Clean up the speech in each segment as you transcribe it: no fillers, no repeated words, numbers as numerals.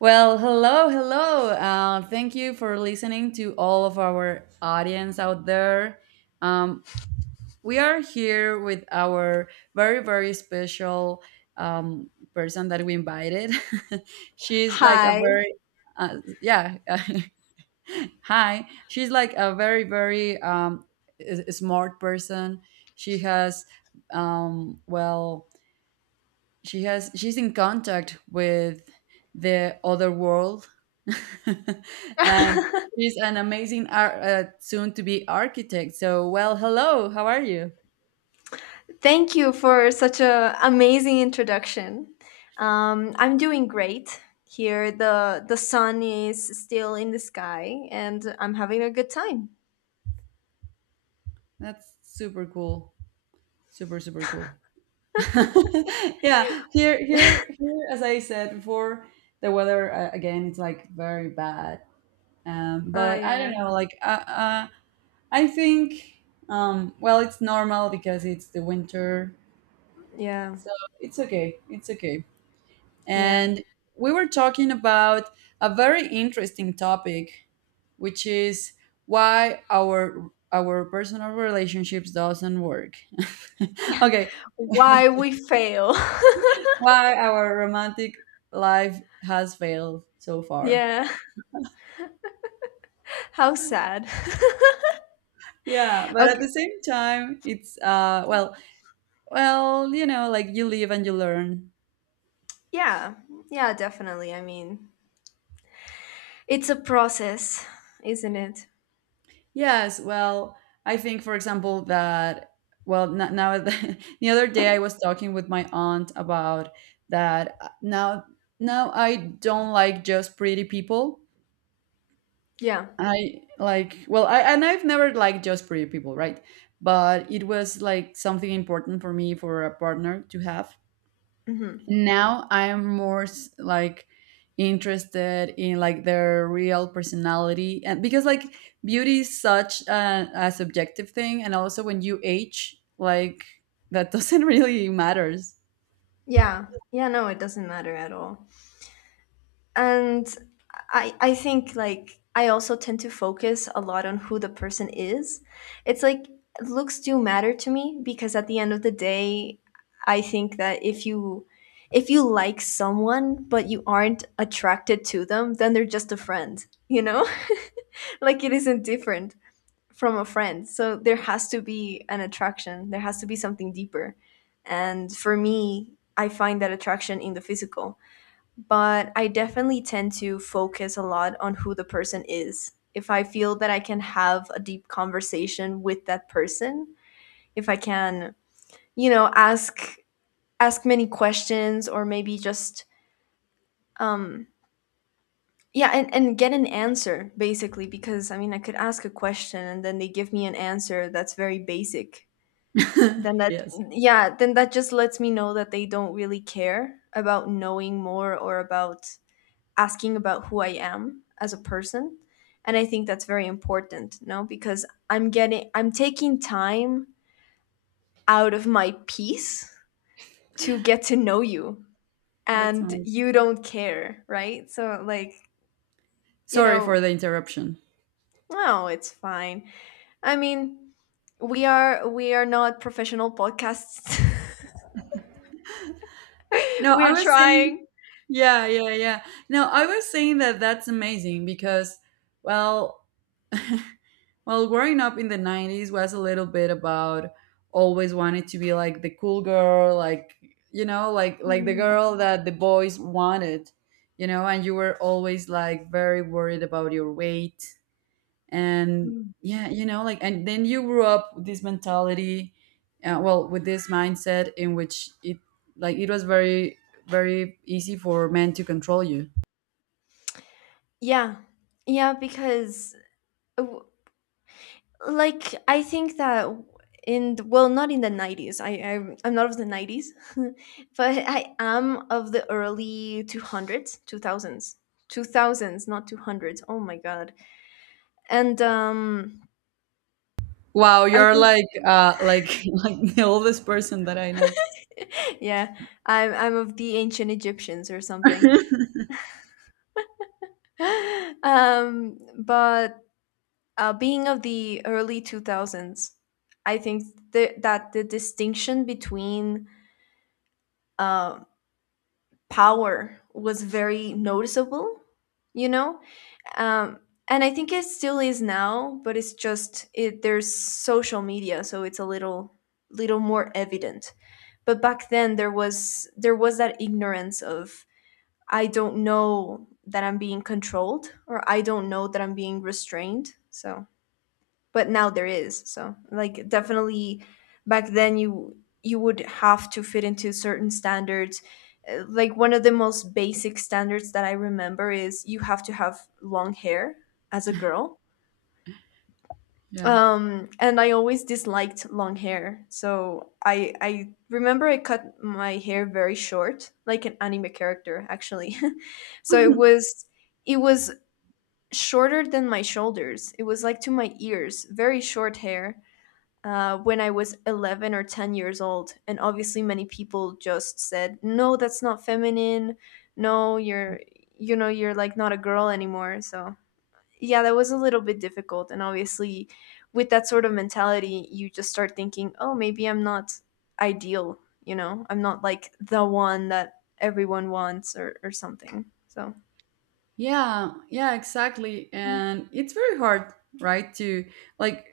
Well, hello, hello. Thank you for listening to all of our audience out there. Um, we are here with our very, very special person that we invited. She's like a Hi, very, yeah, hi. She's like a very, very smart person. She has, well, she's in contact with the other world and she's an amazing soon to be architect. So well, hello, how are you? thank you for such a amazing introduction. I'm doing great here. The sun is still in the sky, and I'm having a good time. That's super cool, super super cool. Yeah, here, as I said before, the weather, again, it's like very bad. Um, Ah, but I don't yeah, know, like I think, um, well, it's normal because it's the winter, yeah, so it's okay, it's okay. yeah. And we were talking about a very interesting topic, which is why our personal relationships doesn't work. Okay, Why we fail? why our romantic life has failed so far. Yeah, how sad. Yeah, but at the Okay, same time, it's well, well, you know, like, you live and you learn. yeah, yeah, definitely. I mean, it's a process, isn't it? Yes, well, I think, for example, that, well, now the other day I was talking with my aunt about that. Now, now I don't like just pretty people. Yeah, I like, well, I, and I've never liked just pretty people, right? But it was like something important for me for a partner to have. hmm, Now I am more like interested in like their real personality, and because, like, beauty is such a subjective thing, and also when you age, like, that doesn't really matters. yeah, yeah. No, it doesn't matter at all. And I think like I also tend to focus a lot on who the person is. It's like looks do matter to me because at the end of the day I think that if you like someone but you aren't attracted to them, then they're just a friend, you know. Like it isn't different from a friend, so there has to be an attraction, there has to be something deeper, and for me I find that attraction in the physical. But I definitely tend to focus a lot on who the person is. If I feel that I can have a deep conversation with that person, if I can, you know, ask many questions or maybe just um yeah, and get an answer basically, because I mean I could ask a question and then they give me an answer that's very basic. Then that Yes, Yeah, then that just lets me know that they don't really care about knowing more or about asking about who I am as a person. And I think that's very important, you know, because I'm taking time out of my peace to get to know you that's and nice. you don't care, right? So, like, you Sorry for know, the interruption. no, it's fine. I mean, we are not professional podcasts. No, I We're was saying, trying. yeah, yeah, yeah, no, I was saying that that's amazing because, well, well, growing up in the 90s was a little bit about always wanted to be like the cool girl, like, you know, like the Mhm. girl that the boys wanted, you know, and you were always like very worried about your weight and, Mm. yeah, you know, like, and then you grew up with this mentality, well, with this mindset in which it, like, it was very very easy for men to control you. Yeah. Yeah, because uh, w- like I think that in the, well not in the 90s I'm not of the 90s but I am of the early 200s 2000s. 2000s, not 200s, oh my god. And Wow, I you're think, like like the oldest person that I know. yeah, I'm of the ancient Egyptians or something. But being of the early 2000s, I think that the distinction between uh, power was very noticeable, you know. um, and I think it still is now, but it's just there's social media, so it's a little more evident. But back then there was that ignorance of, I don't know that I'm being controlled, or I don't know that I'm being restrained. So, but now there is, so like definitely back then you would have to fit into certain standards. Like one of the most basic standards that I remember is you have to have long hair as a girl. Yeah. And I always disliked long hair, so I I remember I cut my hair very short, like an anime character actually. So it was, it was shorter than my shoulders, it was like to my ears, very short hair, when I was 11 or 10 years old. And obviously, many people just said, no, that's not feminine. No, you're, you know, you're like not a girl anymore. So, yeah, that was a little bit difficult. And obviously, with that sort of mentality, you just start thinking, oh, maybe I'm not ideal, you know, I'm not like the one that everyone wants, or something. So, Yeah, yeah, exactly. And it's very hard, right? To, like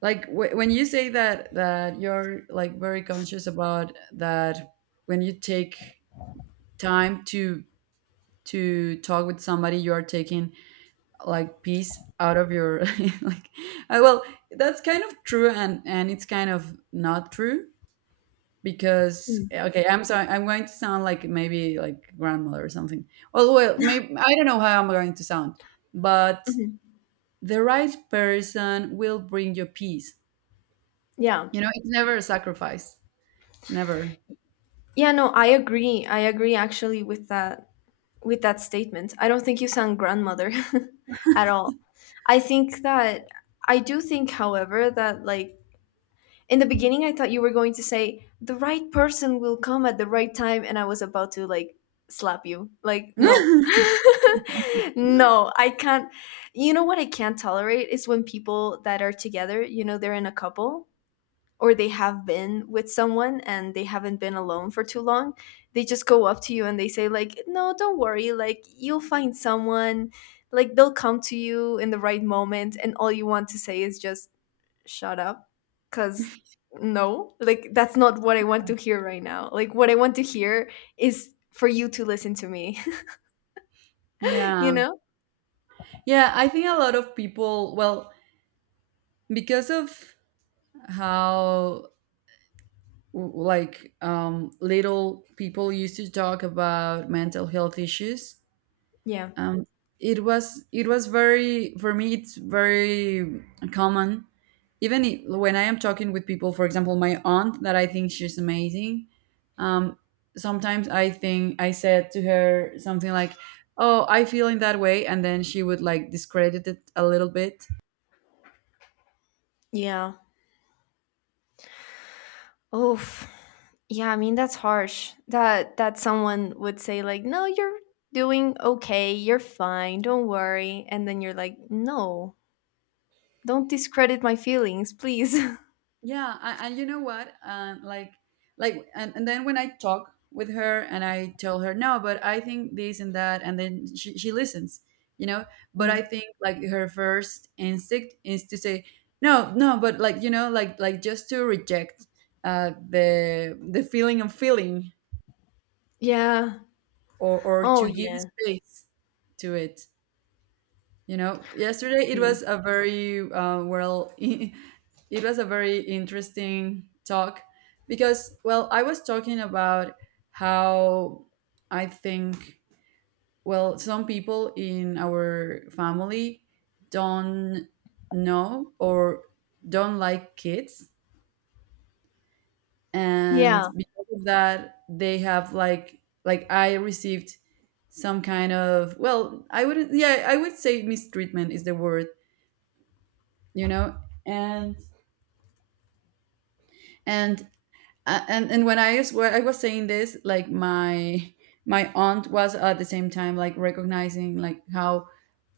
like when you say that that you're like very conscious about that, when you take time to talk with somebody, you are taking like peace out of your, like, I, well, that's kind of true, and it's kind of not true. Because, mm. okay, I'm sorry, I'm going to sound like maybe like grandmother or something. Well, well, maybe I don't know how I'm going to sound, but Mhm. the right person will bring you peace. Yeah. You know, it's never a sacrifice. Never. Yeah, no, I agree. I agree actually with that, with that statement. I don't think you sound grandmother at all. I think that I do think, however, that like in the beginning, I thought you were going to say the right person will come at the right time, and I was about to like slap you. Like, no, no, I can't. You know what I can't tolerate is when people that are together, you know, they're in a couple or they have been with someone and they haven't been alone for too long, they just go up to you and they say like, no, don't worry, like you'll find someone, like they'll come to you in the right moment. And all you want to say is just shut up, cuz no, like that's not what I want to hear right now. Like what I want to hear is for you to listen to me. You Yeah. know. Yeah, I think a lot of people, well, because of how, like, little people used to talk about mental health issues, Yeah. um, it was, it was very, for me it's very common, even when I am talking with people, for example, my aunt that I think she's amazing. Um, sometimes I think I said to her something like, oh, I feel in that way, and then she would like discredit it a little bit. Yeah. Oof. Yeah, I mean that's harsh. That someone would say like, "No, you're doing okay. You're fine. Don't worry." And then you're like, "No. Don't discredit my feelings, please." Yeah, I, and you know what, like and then when I talk with her and I tell her, no, but I think this and that, and then she listens, you know. But I Mm. think like her first instinct is to say, no, no, but like, you know, like just to reject the feeling, of feeling, Yeah. Or Oh, to give yeah. space to it. You know, yesterday it Mm. was a very well, it was a very interesting talk. Because, well, I was talking about how I think, well, some people in our family don't know or don't like kids, and Yeah. because of that, they have like I received some kind of, well, I would, yeah, I would say mistreatment is the word, you know. And and and when I was, when I was saying this, like, my aunt was at the same time like recognizing like how,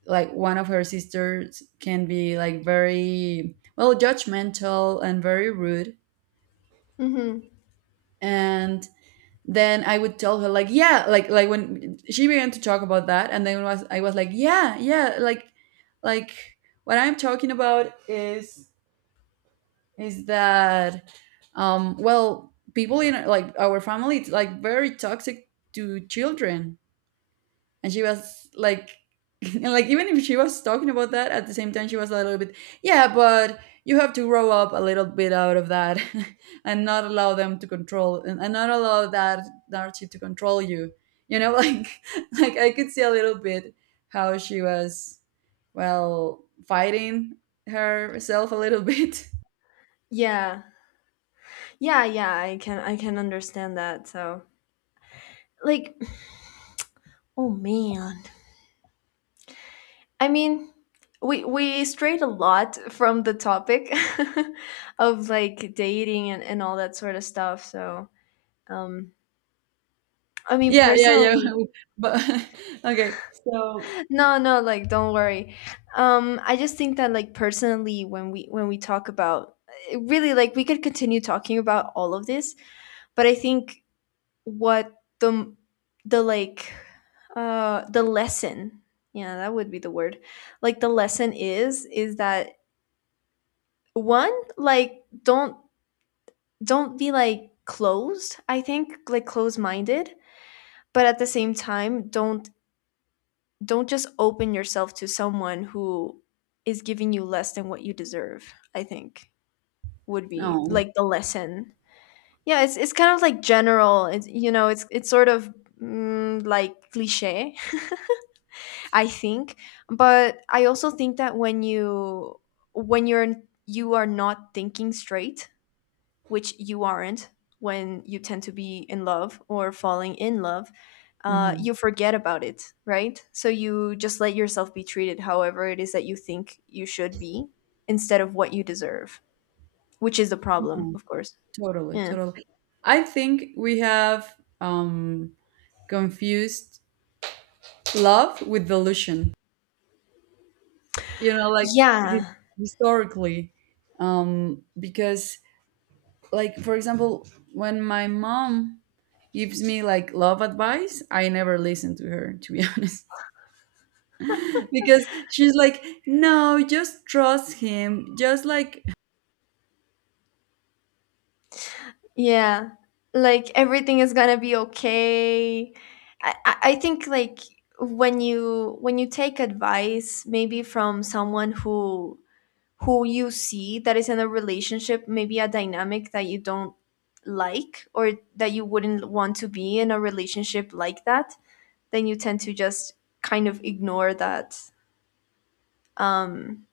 like, one of her sisters can be like very, well, judgmental and very rude. Hmm. And then I would tell her like, yeah, like when she began to talk about that, and then was, I was like, yeah yeah, like what I'm talking about is that, well, people in, like, our family, it's like very toxic to children. And she was like, and like, even if she was talking about that, at the same time she was a little bit, yeah, but you have to grow up a little bit out of that and not allow them to control, and not allow that narrative to control you, you know. Like, I could see a little bit how she was, well, fighting herself a little bit. Yeah. Yeah, yeah, I can, I can understand that. So, like, oh man. I mean, we strayed a lot from the topic of like dating and all that sort of stuff. So um I mean, Yeah, yeah, yeah. personally, But, okay, so, no, no, like don't worry. I just think that like personally, when we talk about, eh, really, like we could continue talking about all of this, but I think what the the like, the lesson, yeah, that would be the word. Like the lesson is that one, like don't be like closed. I think like closed minded, but at the same time, don't just open yourself to someone who is giving you less than what you deserve. I think would be no, like the lesson. Yeah it's kind of like general. It's, you know, it's sort of, mm, like cliche. I think, but I also think that when you're, you are not thinking straight, which you aren't, when you tend to be in love or falling in love, hmm, you forget about it, right? So you just let yourself be treated however it is that you think you should be, instead of what you deserve, which is the problem, of course. totally, Yeah. totally. I think we have um confused love with delusion. You know, like, his, Yeah. historically, because, like, for example, when my mom gives me like love advice, I never listen to her, to be honest. Because she's like, no, just trust him, just like. Yeah. Like everything is gonna be okay. I think like when you take advice maybe from someone who you see that is in a relationship, maybe a dynamic that you don't like or that you wouldn't want to be in a relationship like that, then you tend to just kind of ignore that. Um,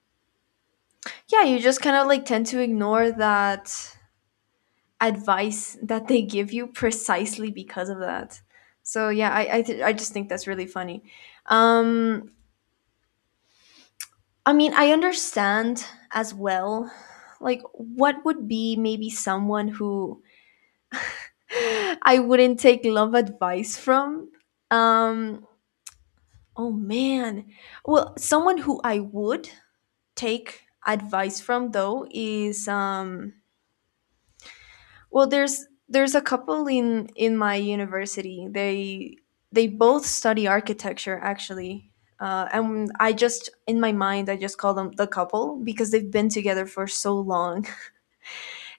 yeah, you just kind of like tend to ignore that advice that they give you, precisely because of that. So yeah, I just think that's really funny. Um, I mean, I understand as well. Like, what would be maybe someone who I wouldn't take love advice from. Um, oh man. Well, someone who I would take advice from though is, um, well, there's a couple in my university. They both study architecture actually. And I just in my mind I just call them the couple because they've been together for so long.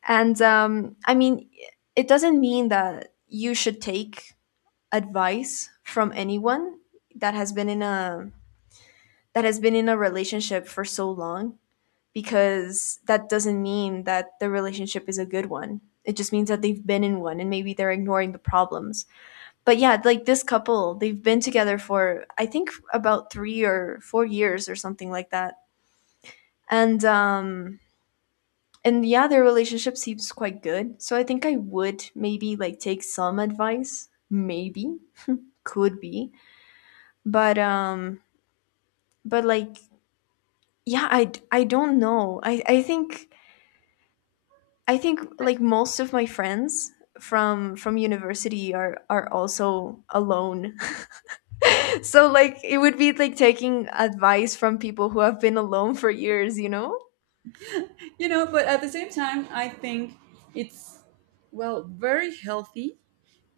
And um, I mean, it doesn't mean that you should take advice from anyone that has been in a, that has been in a relationship for so long, because that doesn't mean that the relationship is a good one. It just means that they've been in one and maybe they're ignoring the problems. But yeah, like this couple, they've been together for, I think, about 3 or 4 years or something like that. And um, and yeah, their relationship seems quite good. So I think I would maybe like take some advice, maybe, could be. But um, but like, yeah, I don't know, I think, I think like most of my friends from university are also alone. So like it would be like taking advice from people who have been alone for years, you know. You know, but at the same time, I think it's, well, very healthy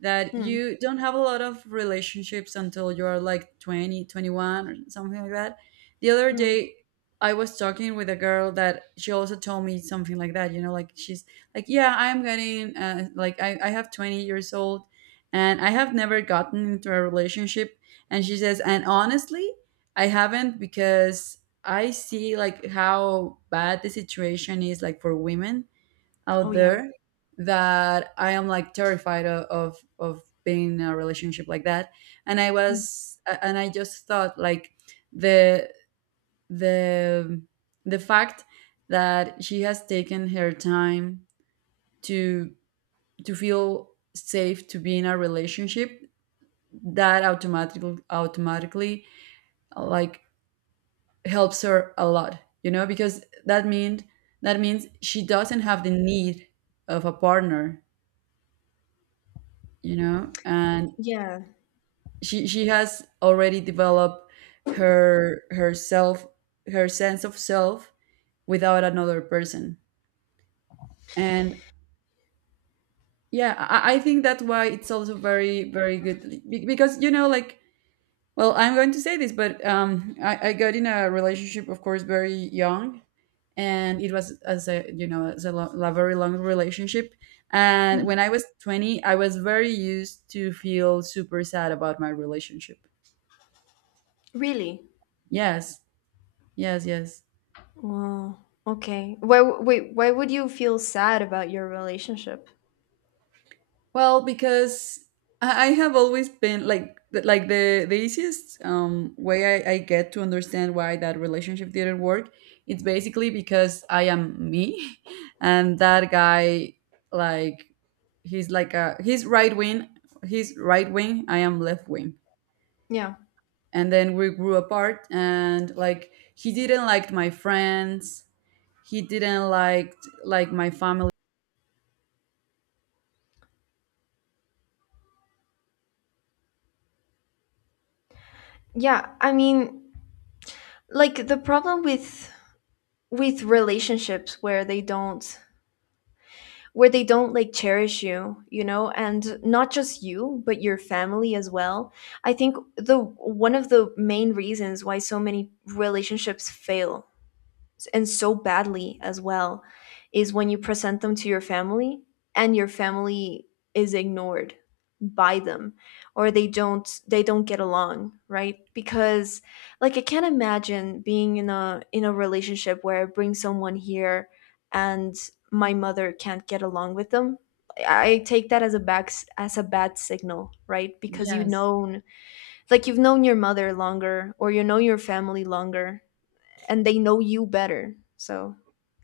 that Hmm. you don't have a lot of relationships until you're like 20, 21, or something like that. The other Hmm. day I was talking with a girl that she also told me something like that, you know, like, she's like, yeah, I'm getting, like, I have 20 years old, and I have never gotten into a relationship. And she says, and honestly, I haven't because I see like how bad the situation is like for women out Oh yeah. there, that I am like terrified of being in a relationship like that. And I Hmm. was and I just thought like, the the the fact that she has taken her time to to feel safe to be in a relationship, that automatically, automatically, like, helps her a lot, you know, because that means, that means she doesn't have the need of a partner, you know. And Yeah. she has already developed her, herself, her sense of self without another person. And yeah, I think that's why it's also very very good, because, you know, like, well, I'm going to say this, but I got in a relationship, of course, very young, and it was as a, you know, as a, a very long relationship. And Hmm. when I was 20, I was very used to feel super sad about my relationship. Really. Yes, yes yes. Wow. Okay, why wait, why would you feel sad about your relationship? Well, because I have always been like like the easiest way I get to understand why that relationship didn't work, it's basically because I am me, and that guy, like, he's like a, he's right wing, he's right wing. I am left wing, Yeah. and then we grew apart. And like, he didn't like my friends, he didn't like, my family. Yeah, I mean, like the problem with relationships where they don't, where they don't like cherish you, you know, and not just you, but your family as well. I think the one of the main reasons why so many relationships fail, and so badly as well, is when you present them to your family and your family is ignored by them, or they don't get along, right? Because like I can't imagine being in a, in a relationship where I bring someone here and my mother can't get along with them. I take that as a back, as a bad signal, right? Because you Yes, known, like you've known your mother longer, or you know your family longer, and they know you better. So,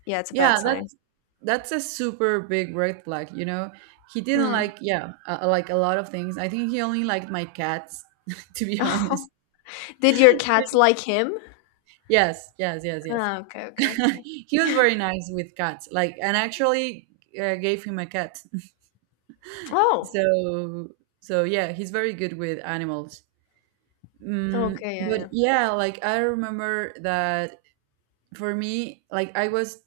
yeah, it's a bad yeah, sign. that's a super big red flag, you know. He didn't Mm. like, yeah, like, a lot of things. I think he only liked my cats, to be honest. Did your cats like him? Yes, yes, yes, yes. Ah, okay, okay, okay. He was very nice with cats. Like, and actually, gave him a cat. Oh, So, so yeah, he's very good with animals. Mm, okay, yeah, but yeah. yeah, like, I remember that for me, like, I was,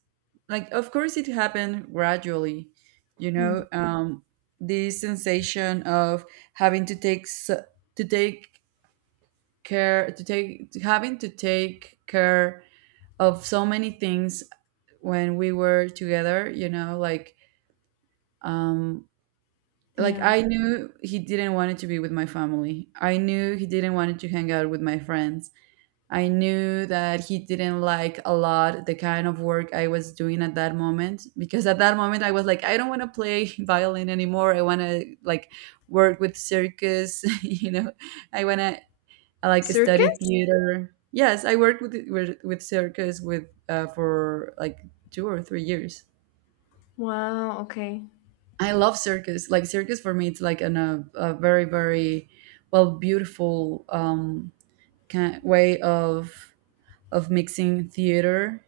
like, of course it happened gradually, you Mm, know, this sensation of having to take to take care, to take, having to take care of so many things when we were together, you know, like, um. Like, yeah. I knew he didn't want it to be with my family, I knew he didn't want it to hang out with my friends. I knew that he didn't like a lot the kind of work I was doing at that moment, because at that moment I was like, I don't want to play violin anymore, I want to like work with circus, you know. I want to, like, study Circus? theater. Yes, I worked with, with circus with, for like 2 or 3 years. Wow, okay. I love circus. Like, circus for me, it's like an, a very very, well, beautiful, kind way of mixing theater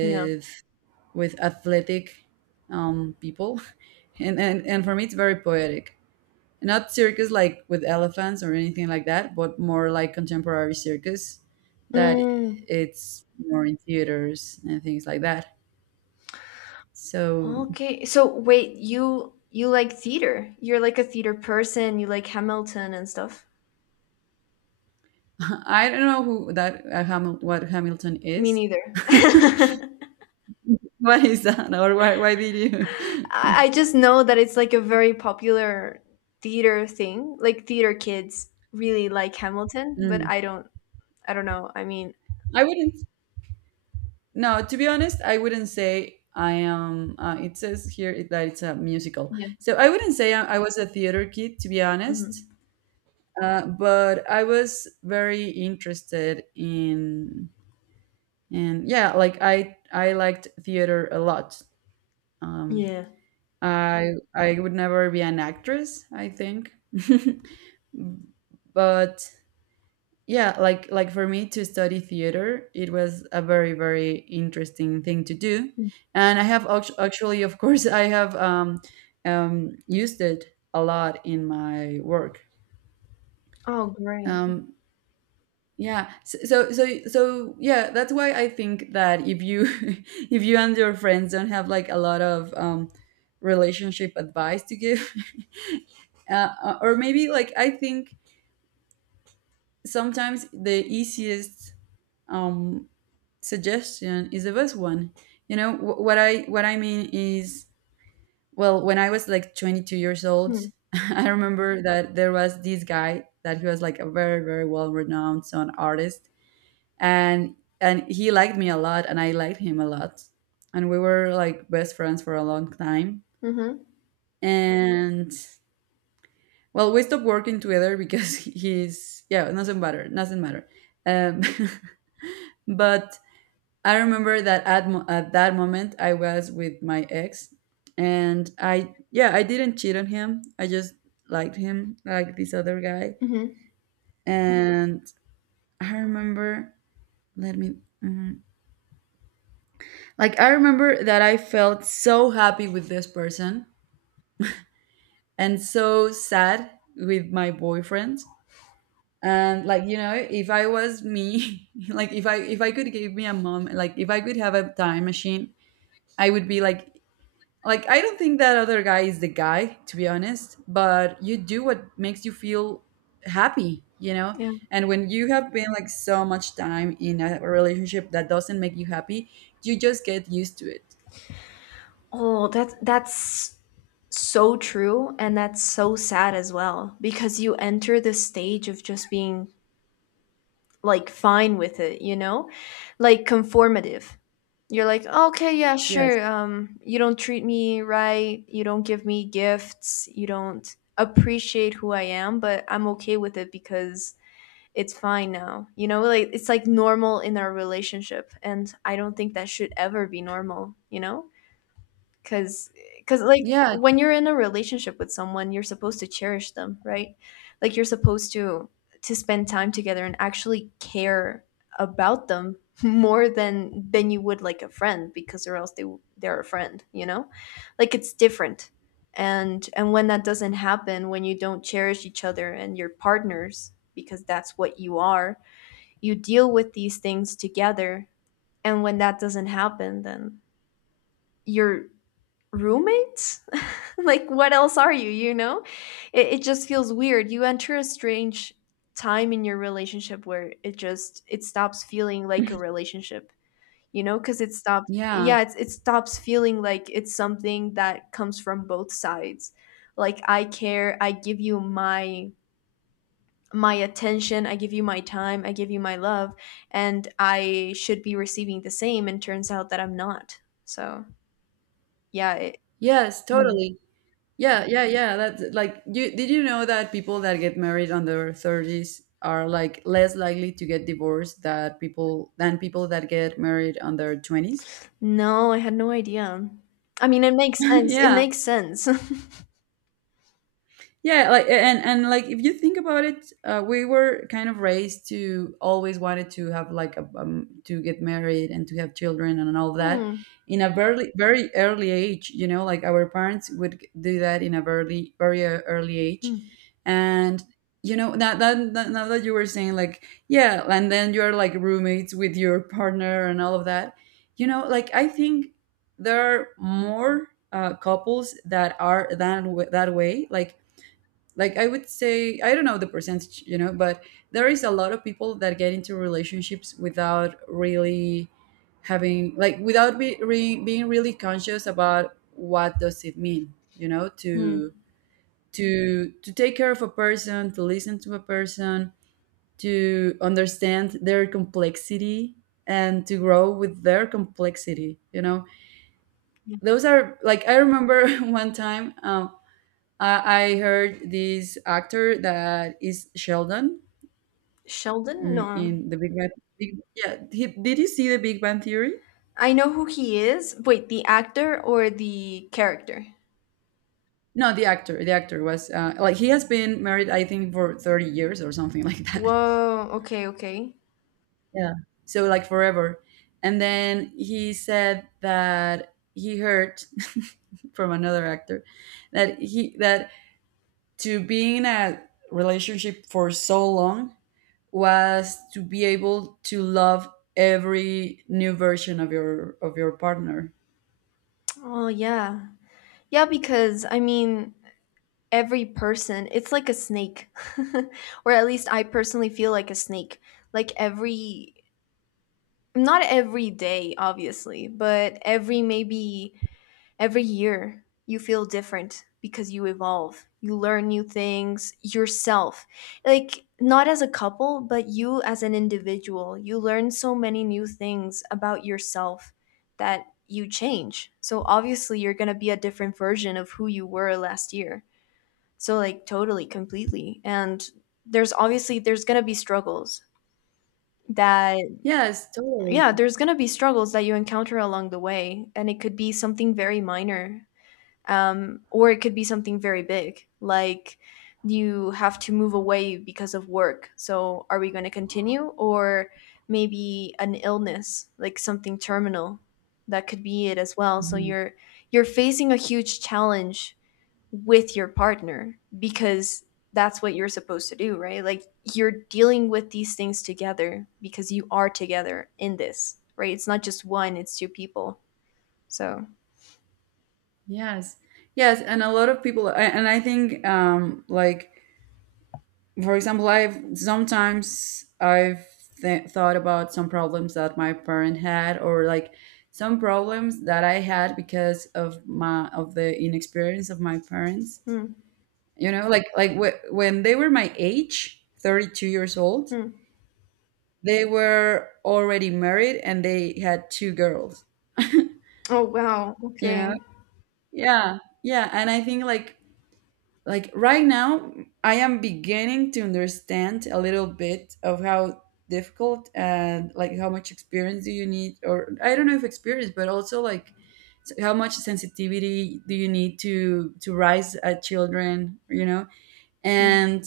Yeah. with athletic people, and for me, it's very poetic. Not circus like with elephants or anything like that, but more like contemporary circus that, Mm, it's more in theaters and things like that. So, okay. So, wait, you like theater. You're like a theater person. You like Hamilton and stuff. I don't know who that what Hamilton Me is. neither. What is that, or why did you? I just know that it's like a very popular theater thing. Like theater kids really like Hamilton, but Mm. I don't, I don't know. I mean, I wouldn't, no, to be honest, I wouldn't say I am. It says here that it's a musical, yeah. so I wouldn't say I was a theater kid, to be honest. Hmm. But I was very interested in, and yeah, like I liked theater a lot. Um, Yeah. I I would never be an actress, I think, but yeah, like for me to study theater, it was a very, very interesting thing to do. Mm. And I have actually, of course, I have used it a lot in my work. Oh, great. um, yeah, so, so yeah, that's why I think that if you if you and your friends don't have like a lot of relationship advice to give, uh, or maybe, like, I think sometimes the easiest um, suggestion is the best one. You know what I mean is, well, when I was like 22 years old, Hmm. I remember that there was this guy that he was like a very, very well renowned sound artist, and he liked me a lot, and I liked him a lot, and we were like best friends for a long time, Mm-hmm. and well, we stopped working together because he's yeah, nothing matter, nothing matter. Um, but I remember that at that moment I was with my ex, and I yeah, I didn't cheat on him. I just liked him, like this other guy. Mm-hmm. And I remember, let me, mm, like I remember that I felt so happy with this person and so sad with my boyfriend. And like, you know, if I was me, like if I could give me a moment, like if I could have a time machine, I would be like I don't think that other guy is the guy, to be honest, but you do what makes you feel happy, you know? Yeah. And when you have been like so much time in a relationship that doesn't make you happy, you just get used to it. Oh, that's so true, and that's so sad as well because you enter the stage of just being like fine with it, you know? Like conformative. You're like, "Okay, yeah, Yes. sure. You don't treat me right, you don't give me gifts, you don't appreciate who I am, but I'm okay with it because it's fine now. You know, like it's like normal in our relationship, and I don't think that should ever be normal, you know? because because like Yeah. when you're in a relationship with someone, you're supposed to cherish them, right? Like you're supposed to spend time together and actually care about them more than you would like a friend, because or else they're a friend, you know, like it's different. And when that doesn't happen, when you don't cherish each other and your partners, because that's what you are, you deal with these things together. And when that doesn't happen, then you're roommates. Like what else are you, you know? It just feels weird. You enter a strange time in your relationship where it just it stops feeling like a relationship, you know? Because it stops, Yeah. yeah, it stops feeling like it's something that comes from both sides. Like I care, I give you my my attention, I give you my time, I give you my love, and I should be receiving the same, and turns out that I'm not. So yeah, Yes, hmm. totally. Yeah, yeah, yeah. That's like, you did you know that people that get married on their 30s are like less likely to get divorced that people than people that get married on their 20s? No, I had no idea. I mean, it makes sense. It Yeah. makes sense. Yeah, like, and like if you think about it, we were kind of raised to always wanted to have like a to get married and to have children and all that Hmm. in a very, very early age, you know, like our parents would do that in a very, very early age. Hmm. And you know now that now that you were saying like yeah and then you're like roommates with your partner and all of that, you know, like I think there are more couples that are that way, like I would say, I don't know the percentage, you know, but there is a lot of people that get into relationships without really having, like, without be, re, being really conscious about what does it mean, you know, Hmm. To take care of a person, to listen to a person, to understand their complexity, and to grow with their complexity, you know? Yeah. Those are like, I remember one time, I heard this actor that is Sheldon, Sheldon? No. in the Big Bang. Big, yeah, he, did you see the Big Bang Theory? I know who he is. Wait, the actor or the character? No, the actor. The actor was like he has been married, I think, for 30 years or something like that. Whoa. Okay, okay. Yeah. So like forever. And then he said that he heard from another actor that to be in a relationship for so long was to be able to love every new version of your partner. Oh, yeah. Yeah, because I mean, every person, it's like a snake. Or at least I personally feel like a snake. Like every, not every day, obviously, but every maybe every year, you feel different because you evolve. You learn new things yourself. Like, not as a couple, but you as an individual. You learn so many new things about yourself that you change. So, obviously, you're going to be a different version of who you were last year. So, like, totally, completely. And there's obviously there's going to be struggles that Yes, totally. yeah, there's going to be struggles that you encounter along the way, and it could be something very minor, or it could be something very big, like you have to move away because of work, so are we going to continue? Or maybe an illness, like something terminal, that could be it as well. So Mhm. You're facing a huge challenge with your partner, because that's what you're supposed to do, right? Like you're dealing with these things together because you are together in this, right? It's not just one, it's two people. So Yes, yes, and a lot of people, and I think, like, for example, I've sometimes I've thought about some problems that my parent had, or like some problems that I had because of my of the inexperience of my parents. hmm, You know, like when they were my age, 32 years old, hmm. they were already married and they had two girls. You Oh wow, know? okay. Yeah. Yeah, and I think like right now I am beginning to understand a little bit of how difficult and like how much experience do you need, or I don't know if experience, but also like how much sensitivity do you need to raise a children, you know? Mm. And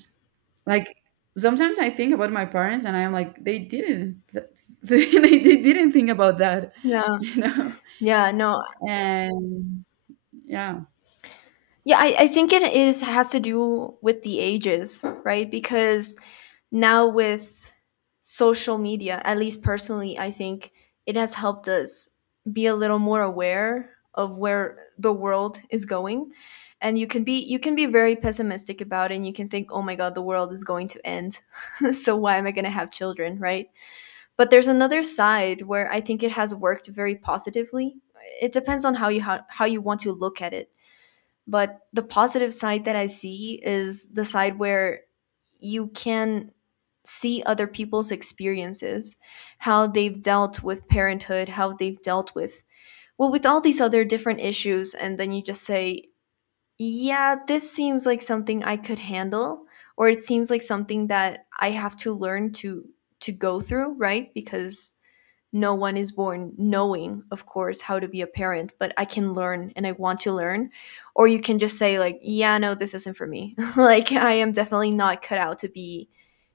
like sometimes I think about my parents and I'm like, they didn't, they, they didn't think about that, Yeah, you know? yeah, no. And yeah, Yeah, I think it is has to do with the ages, right? Because now with social media, at least personally, I think it has helped us be a little more aware of where the world is going. And you can be very pessimistic about it and you can think, "Oh my God, the world is going to end. So why am I going to have children?" right? But there's another side where I think it has worked very positively. It depends on how you how you want to look at it. But the positive side that I see is the side where you can see other people's experiences, how they've dealt with parenthood, how they've dealt with well with all these other different issues, and then you just say, "Yeah, this seems like something I could handle." Or it seems like something that I have to learn to go through, right? Because no one is born knowing, of course, how to be a parent, but I can learn and I want to learn. Or you can just say like, yeah, no, this isn't for me. Like I am definitely not cut out to be,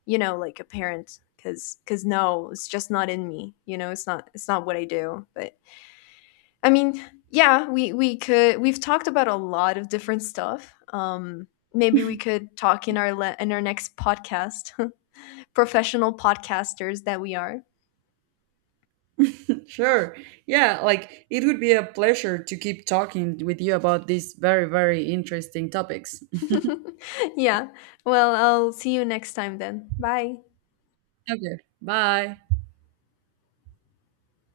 you know, like a parent, cuz no, it's just not in me, you know, it's not, it's not what I do. But I mean, yeah, we could, we've talked about a lot of different stuff. Maybe we could talk in in our next podcast. Professional podcasters that we are. sure. Yeah, like it would be a pleasure to keep talking with you about these very, very interesting topics. Yeah. Well, I'll see you next time then. Bye. Okay, bye.